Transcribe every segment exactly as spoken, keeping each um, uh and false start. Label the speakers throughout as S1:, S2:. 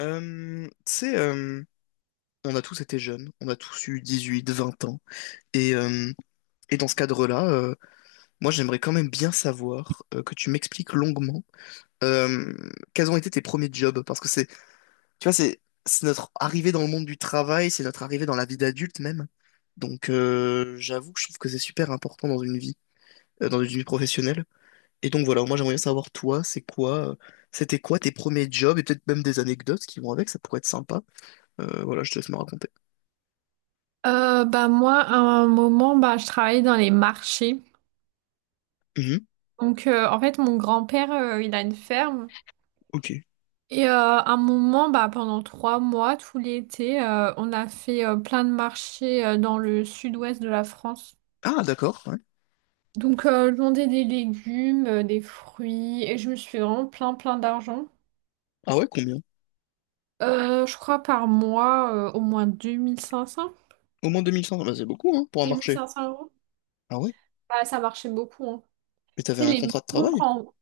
S1: Euh, tu sais, euh, on a tous été jeunes, on a tous eu dix-huit, vingt ans. Et, euh, et dans ce cadre-là, euh, moi j'aimerais quand même bien savoir euh, que tu m'expliques longuement euh, quels ont été tes premiers jobs. Parce que c'est, tu vois, c'est c'est notre arrivée dans le monde du travail, c'est notre arrivée dans la vie d'adulte même. Donc euh, j'avoue que je trouve que c'est super important dans une vie, euh, dans une vie professionnelle. Et donc voilà, moi j'aimerais bien savoir toi, c'est quoi, euh, c'était quoi tes premiers jobs et peut-être même des anecdotes qui vont avec, ça pourrait être sympa. Euh, voilà, je te laisse me raconter.
S2: Euh, bah moi, à un moment, bah, je travaillais dans les marchés.
S1: Mhm,
S2: Donc, euh, en fait, mon grand-père, euh, il a une ferme.
S1: ok.
S2: Et euh, à un moment, bah, pendant trois mois, tout l'été, euh, on a fait euh, plein de marchés euh, dans le sud-ouest de la France.
S1: Ah, d'accord, ouais.
S2: Donc, euh, je vendais des légumes, euh, des fruits, et je me suis fait vraiment plein, plein d'argent.
S1: Ah ouais, combien?
S2: Euh, je crois par mois, euh, au moins deux deux mille mille cinq cents
S1: Au moins deux mille cinq cents, bah, c'est beaucoup, hein, pour un
S2: deux mille
S1: marché.
S2: cinq cents euros.
S1: Ah ouais?
S2: Bah, ça marchait beaucoup, hein.
S1: Mais t'avais
S2: Tu sais,
S1: un
S2: les
S1: contrat de
S2: maisons,
S1: travail?
S2: quand.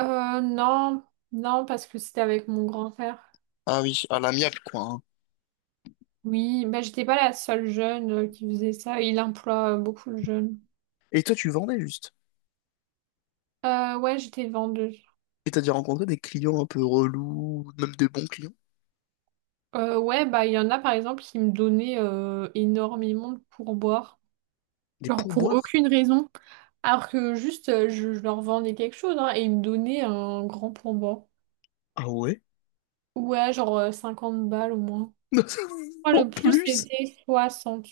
S2: Euh, non, non, parce que c'était avec mon grand frère.
S1: Ah oui, à l'amiable, quoi, hein.
S2: Oui, bah, j'étais pas la seule jeune euh, qui faisait ça. Il emploie euh, beaucoup de jeunes.
S1: Et toi, tu vendais juste.
S2: Euh, ouais, j'étais vendeuse.
S1: Et t'as déjà rencontré des clients un peu relous, ou même des bons clients?
S2: Euh, ouais, bah, il y en a par exemple qui me donnaient euh, énormément de pourboire.
S1: Des
S2: Genre pour
S1: pourboires?
S2: aucune raison. Alors que juste, euh, je, je leur vendais quelque chose, hein, et ils me donnaient un grand pourboire.
S1: Ah ouais?
S2: Ouais, genre euh, cinquante balles au moins. Moi
S1: En
S2: le plus,
S1: plus?
S2: c'était soixante.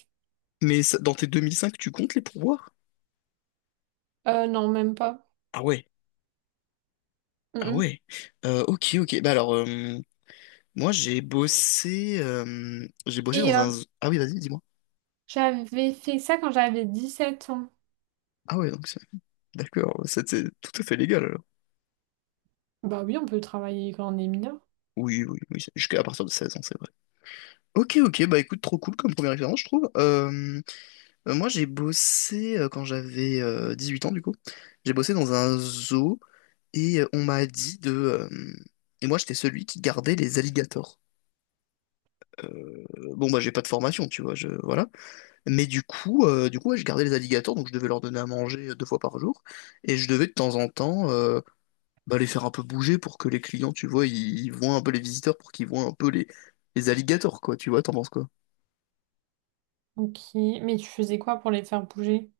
S1: Mais ça- dans tes deux mille cinq, tu comptes les pourboires?
S2: Euh, non, même pas.
S1: Ah ouais,
S2: Mm,
S1: ah
S2: mm.
S1: ouais. Euh, ok, ok. Bah alors, euh, moi, j'ai bossé, euh, j'ai bossé
S2: Et
S1: dans
S2: euh,
S1: un... Ah oui, vas-y, dis-moi.
S2: j'avais fait ça quand j'avais dix-sept ans.
S1: Ah ouais, donc c'est... D'accord, c'était tout à fait légal, alors.
S2: Bah oui, on peut travailler quand on est mineur.
S1: Oui, oui, oui, c'est- jusqu'à partir de seize ans, c'est vrai. Ok, ok, bah écoute, trop cool comme première expérience, je trouve. Euh, euh, moi, j'ai bossé euh, quand j'avais euh, dix-huit ans, du coup. J'ai bossé dans un zoo et euh, on m'a dit de. Euh, Et moi, j'étais celui qui gardait les alligators. Euh, Bon, bah, j'ai pas de formation, tu vois, je... voilà. Mais du coup, euh, du coup ouais, je gardais les alligators, donc je devais leur donner à manger euh, deux fois par jour. Et je devais de temps en temps, euh, bah, les faire un peu bouger pour que les clients, tu vois, ils, ils voient un peu les visiteurs, pour qu'ils voient un peu les, les alligators, quoi. Tu vois, t'en penses quoi?
S2: Ok, mais tu faisais quoi pour les faire bouger?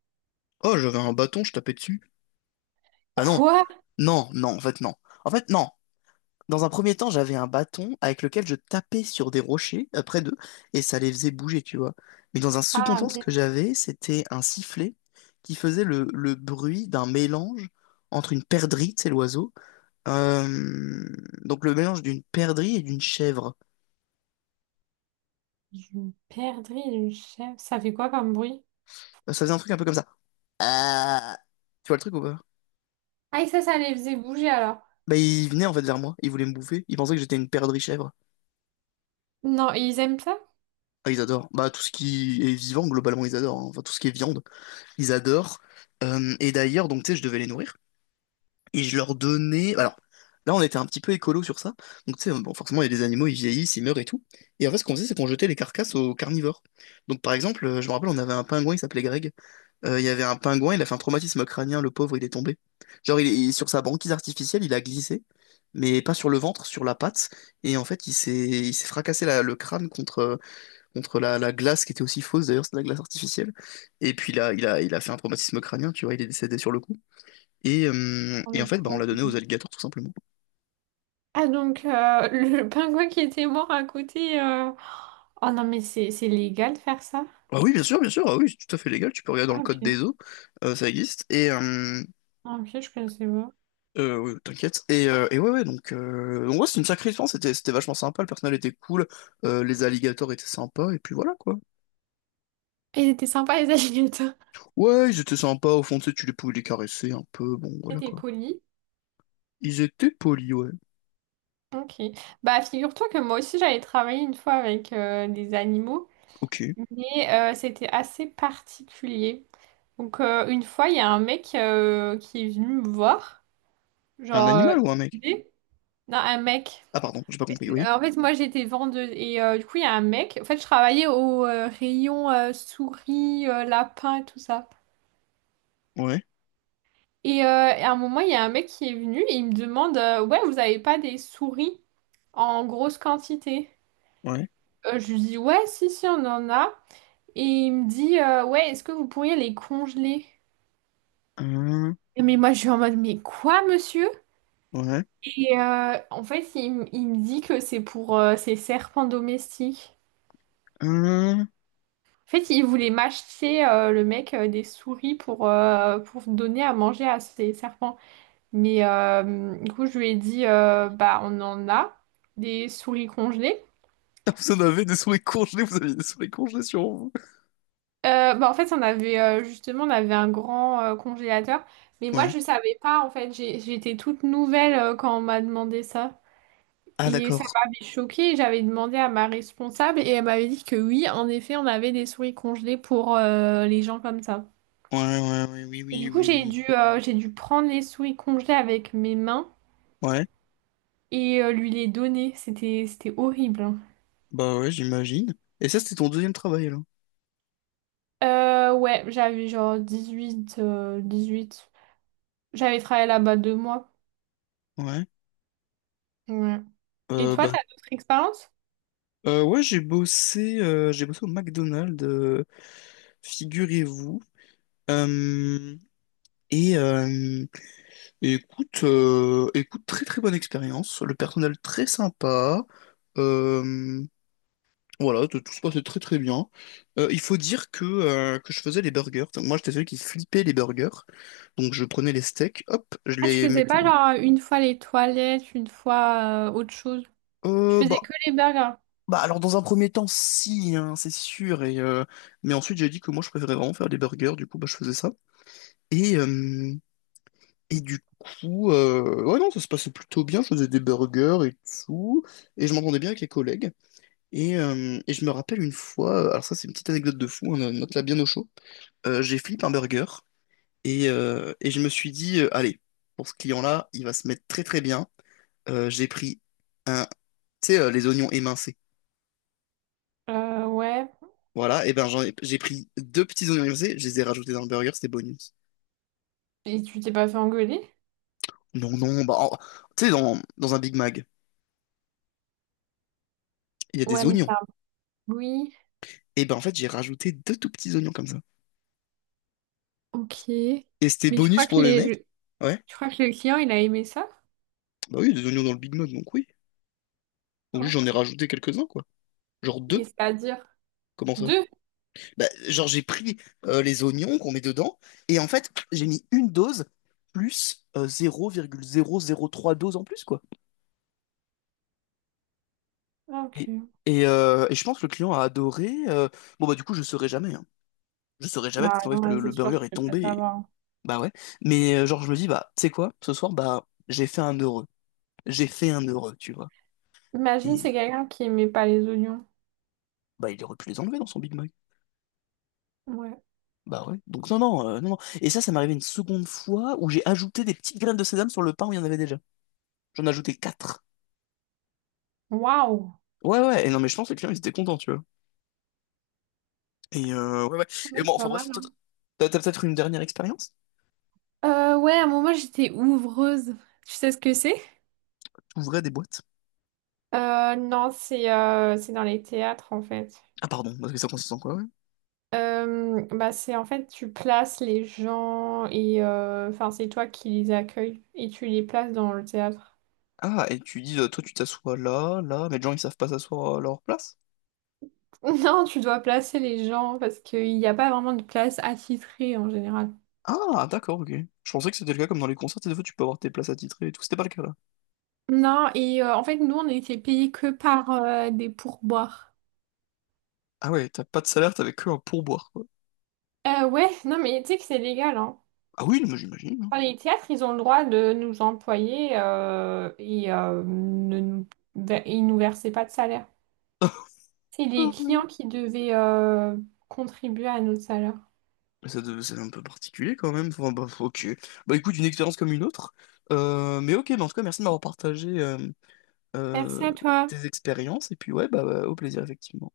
S1: Oh, j'avais un bâton, je tapais dessus. Bah non,
S2: Quoi?
S1: non, non, en fait non. En fait non. Dans un premier temps, j'avais un bâton avec lequel je tapais sur des rochers euh, près d'eux, et ça les faisait bouger, tu vois. Mais dans un second
S2: Ah,
S1: temps, ce
S2: ok.
S1: que j'avais, c'était un sifflet qui faisait le, le bruit d'un mélange entre une perdrix, c'est l'oiseau, euh, donc le mélange d'une perdrix et d'une chèvre.
S2: Une perdrix, une chèvre. Ça fait quoi comme bruit?
S1: Euh, Ça faisait un truc un peu comme ça. Ah. Tu vois le truc ou pas?
S2: Ah, et ça, ça les faisait bouger alors.
S1: Bah, ils venaient en fait vers moi, ils voulaient me bouffer, ils pensaient que j'étais une perdrix chèvre.
S2: Non, et ils aiment ça?
S1: Ah, ils adorent. Bah, tout ce qui est vivant, globalement, ils adorent, hein. Enfin, tout ce qui est viande, ils adorent. Euh, et d'ailleurs, donc, tu sais, je devais les nourrir. Et je leur donnais. Alors, là, on était un petit peu écolo sur ça. Donc, tu sais, bon, forcément, il y a des animaux, ils vieillissent, ils meurent et tout. Et en fait, ce qu'on faisait, c'est qu'on jetait les carcasses aux carnivores. Donc, par exemple, euh, je me rappelle, on avait un pingouin, il s'appelait Greg. Euh, il y avait un pingouin, il a fait un traumatisme crânien, le pauvre, il est tombé. Genre, il est il- sur sa banquise artificielle, il a glissé, mais pas sur le ventre, sur la patte. Et en fait, il s'est il s'est fracassé la- le crâne contre, euh, contre la, la glace, qui était aussi fausse d'ailleurs, c'est de la glace artificielle. Et puis là, il a, il a fait un traumatisme crânien, tu vois, il est décédé sur le coup. Et, euh,
S2: On
S1: et
S2: est
S1: en fait, bah, on l'a
S2: pauvres.
S1: donné aux alligators, tout simplement.
S2: Ah, donc euh, le pingouin qui était mort à côté. euh, Oh non, mais c'est c'est légal de faire ça?
S1: Ah oui, bien sûr, bien sûr, ah oui, c'est tout à fait légal, tu peux regarder dans
S2: Ah,
S1: le code
S2: ok.
S1: des eaux, euh, ça existe. Et, euh,
S2: Ah, ok, je connaissais pas.
S1: Euh, ouais, t'inquiète. Et, euh, et ouais, ouais, donc, euh, donc ouais, c'est une sacrée expérience, c'était, c'était vachement sympa, le personnel était cool, euh, les alligators étaient sympas, et puis voilà, quoi.
S2: Et ils étaient sympas, les alligators.
S1: Ouais, ils étaient sympas, au fond, tu sais, tu les pouvais les caresser un peu, bon,
S2: Ils
S1: voilà,
S2: étaient
S1: quoi.
S2: polis.
S1: Ils étaient polis, ouais.
S2: Ok. Bah, figure-toi que moi aussi, j'avais travaillé une fois avec euh, des animaux,
S1: Ok.
S2: mais euh, c'était assez particulier. Donc, euh, une fois, il y a un mec euh, qui est venu me voir.
S1: Un
S2: Genre, euh,
S1: animal ou un mec?
S2: il me disait- non, un mec.
S1: Ah, pardon, j'ai pas compris, oui.
S2: Euh, En fait, moi, j'étais vendeuse. Et euh, du coup, il y a un mec. En fait, je travaillais au euh, rayon euh, souris, euh, lapins, tout ça.
S1: Ouais,
S2: Et euh, à un moment, il y a un mec qui est venu et il me demande, euh, ouais, vous avez pas des souris en grosse quantité?
S1: ouais.
S2: Euh, je lui dis, ouais, si, si, on en a. Et il me dit, euh, ouais, est-ce que vous pourriez les congeler?
S1: Hum,
S2: Et mais moi, je suis en mode, mais quoi, monsieur?
S1: ouais.
S2: Et euh, en fait, il, m- il me dit que c'est pour euh, ces serpents domestiques.
S1: Hum.
S2: En fait, il voulait m'acheter, euh, le mec, euh, des souris pour, euh, pour donner à manger à ces serpents. Mais euh, du coup, je lui ai dit, euh, bah, on en a des souris congelées.
S1: Ah, vous en avez des souris congelés, vous aviez des souris congelées sur vous.
S2: Euh, bah, en fait, on avait, euh, justement, on avait un grand euh, congélateur. Mais moi,
S1: Ouais.
S2: je savais pas, en fait. J'ai- J'étais toute nouvelle euh, quand on m'a demandé ça.
S1: Ah,
S2: Et ça
S1: d'accord.
S2: m'avait choquée, j'avais demandé à ma responsable et elle m'avait dit que oui, en effet, on avait des souris congelées pour euh, les gens comme ça.
S1: Ouais, ouais, ouais, oui,
S2: Et
S1: oui,
S2: du coup,
S1: oui,
S2: j'ai
S1: oui.
S2: dû, euh, j'ai dû prendre les souris congelées avec mes mains
S1: Ouais.
S2: et euh, lui les donner. C'était, c'était horrible, hein.
S1: Bah ouais, j'imagine. Et ça, c'était ton deuxième travail, là.
S2: Euh, ouais, j'avais genre dix-huit euh, huit J'avais travaillé là-bas deux mois.
S1: Ouais.
S2: Ouais. Et
S1: Euh,
S2: toi,
S1: bah,
S2: t'as d'autres expériences?
S1: Euh, ouais, j'ai bossé, euh, j'ai bossé au McDonald's, euh, figurez-vous. Euh, et, euh, et écoute, euh, écoute, très très bonne expérience. Le personnel très sympa. Euh, voilà, tout, tout se passait très très bien. Euh, il faut dire que, euh, que je faisais les burgers. Donc, moi, j'étais celui qui flippait les burgers. Donc, je prenais les steaks, hop, je
S2: Ah, tu
S1: les
S2: faisais
S1: mettais
S2: pas
S1: dans.
S2: genre une fois les toilettes, une fois euh, autre chose. Tu
S1: Euh,
S2: faisais
S1: bah,
S2: que les burgers.
S1: Bah alors, dans un premier temps, si hein, c'est sûr, et euh, mais ensuite j'ai dit que moi je préférais vraiment faire des burgers, du coup bah je faisais ça, et euh, et du coup, euh, ouais, non ça se passait plutôt bien, je faisais des burgers et tout, et je m'entendais bien avec les collègues, et, euh, et je me rappelle une fois, euh, alors ça c'est une petite anecdote de fou, hein, euh, note-la bien au chaud. Euh, j'ai flippé un burger, et, euh, et je me suis dit, euh, allez, pour ce client-là, il va se mettre très très bien. Euh, j'ai pris un, tu sais, euh, les oignons émincés.
S2: Euh, ouais.
S1: Voilà, et ben j'en ai- j'ai pris deux petits oignons épicés, je les ai rajoutés dans le burger, c'était bonus.
S2: Et tu t'es pas fait engueuler?
S1: Non, non, bah, en- tu sais, dans, dans un Big Mac, il y a des
S2: Ouais, mais
S1: oignons.
S2: ça. Oui,
S1: Et ben en fait, j'ai rajouté deux tout petits oignons comme ça.
S2: ok.
S1: Et c'était
S2: Mais je
S1: bonus
S2: crois que
S1: pour le
S2: les...
S1: mec.
S2: le-
S1: Ouais,
S2: je crois que le client, il a aimé ça.
S1: bah oui, il y a des oignons dans le Big Mac, donc oui. Donc juste, j'en ai
S2: Ok.
S1: rajouté quelques-uns, quoi. Genre
S2: Et
S1: deux,
S2: c'est-à-dire
S1: comment ça?
S2: deux.
S1: Bah, genre, j'ai pris euh, les oignons qu'on met dedans, et en fait, j'ai mis une dose plus euh, zéro virgule zéro zéro trois doses en plus, quoi.
S2: Ok.
S1: Et, et, euh, et je pense que le client a adoré. euh, Bon, bah, du coup, je saurais jamais, hein. Je saurais jamais parce
S2: Bah
S1: qu'en
S2: non,
S1: fait
S2: là,
S1: le, le
S2: c'est sûr, je
S1: burger est
S2: peux pas
S1: tombé, et-
S2: savoir.
S1: bah ouais. Mais euh, genre je me dis, bah tu sais quoi, ce soir, bah j'ai fait un heureux. J'ai fait un heureux, tu vois.
S2: Imagine,
S1: Et euh,
S2: c'est quelqu'un qui aimait pas les oignons.
S1: bah il aurait pu les enlever dans son Big Mac.
S2: Ouais.
S1: Bah ouais. Donc non non, euh, non non. Et ça ça m'est arrivé une seconde fois où j'ai ajouté des petites graines de sésame sur le pain où il y en avait déjà. J'en ai ajouté quatre.
S2: Waouh.
S1: Ouais ouais. Et non mais je pense que les clients ils étaient contents, tu vois. Et euh, ouais ouais. Et
S2: Ouais,
S1: bon,
S2: c'est
S1: enfin
S2: pas mal,
S1: bref, toi,
S2: hein.
S1: t'as t'as peut-être une dernière expérience?
S2: Euh, ouais, à un moment, j'étais ouvreuse. Tu sais ce que c'est?
S1: T'ouvrais des boîtes?
S2: Euh, non, c'est euh, c'est dans les théâtres, en fait.
S1: Ah pardon, parce que ça consiste en quoi, ouais?
S2: Euh, bah c'est en fait tu places les gens et euh, enfin c'est toi qui les accueilles et tu les places dans le théâtre.
S1: Ah, et tu dis, euh, toi tu t'assois là, là, mais les gens ils savent pas s'asseoir à leur place?
S2: Non, tu dois placer les gens parce qu'il n'y a pas vraiment de place attitrée en général.
S1: Ah, d'accord, ok. Je pensais que c'était le cas comme dans les concerts, des fois tu peux avoir tes places attitrées et tout. C'était pas le cas là.
S2: Non, et euh, en fait, nous, on était payés que par euh, des pourboires.
S1: Ah ouais, t'as pas de salaire, t'avais que un pourboire, quoi.
S2: Euh, ouais, non, mais tu sais que c'est légal, hein.
S1: Ah oui, non, mais j'imagine, hein.
S2: Enfin, les théâtres, ils ont le droit de nous employer euh, et euh, ne nous, de- ils nous versaient pas de salaire. C'est les
S1: Ah
S2: clients
S1: oui.
S2: qui devaient euh, contribuer à notre salaire.
S1: Mais ça devait- c'est un peu particulier quand même. Enfin, bah, ok. Bah écoute, une expérience comme une autre. Euh, mais ok, mais en tout cas, merci de m'avoir partagé euh,
S2: Merci
S1: euh,
S2: à toi.
S1: tes expériences. Et puis ouais, bah, bah, au plaisir, effectivement.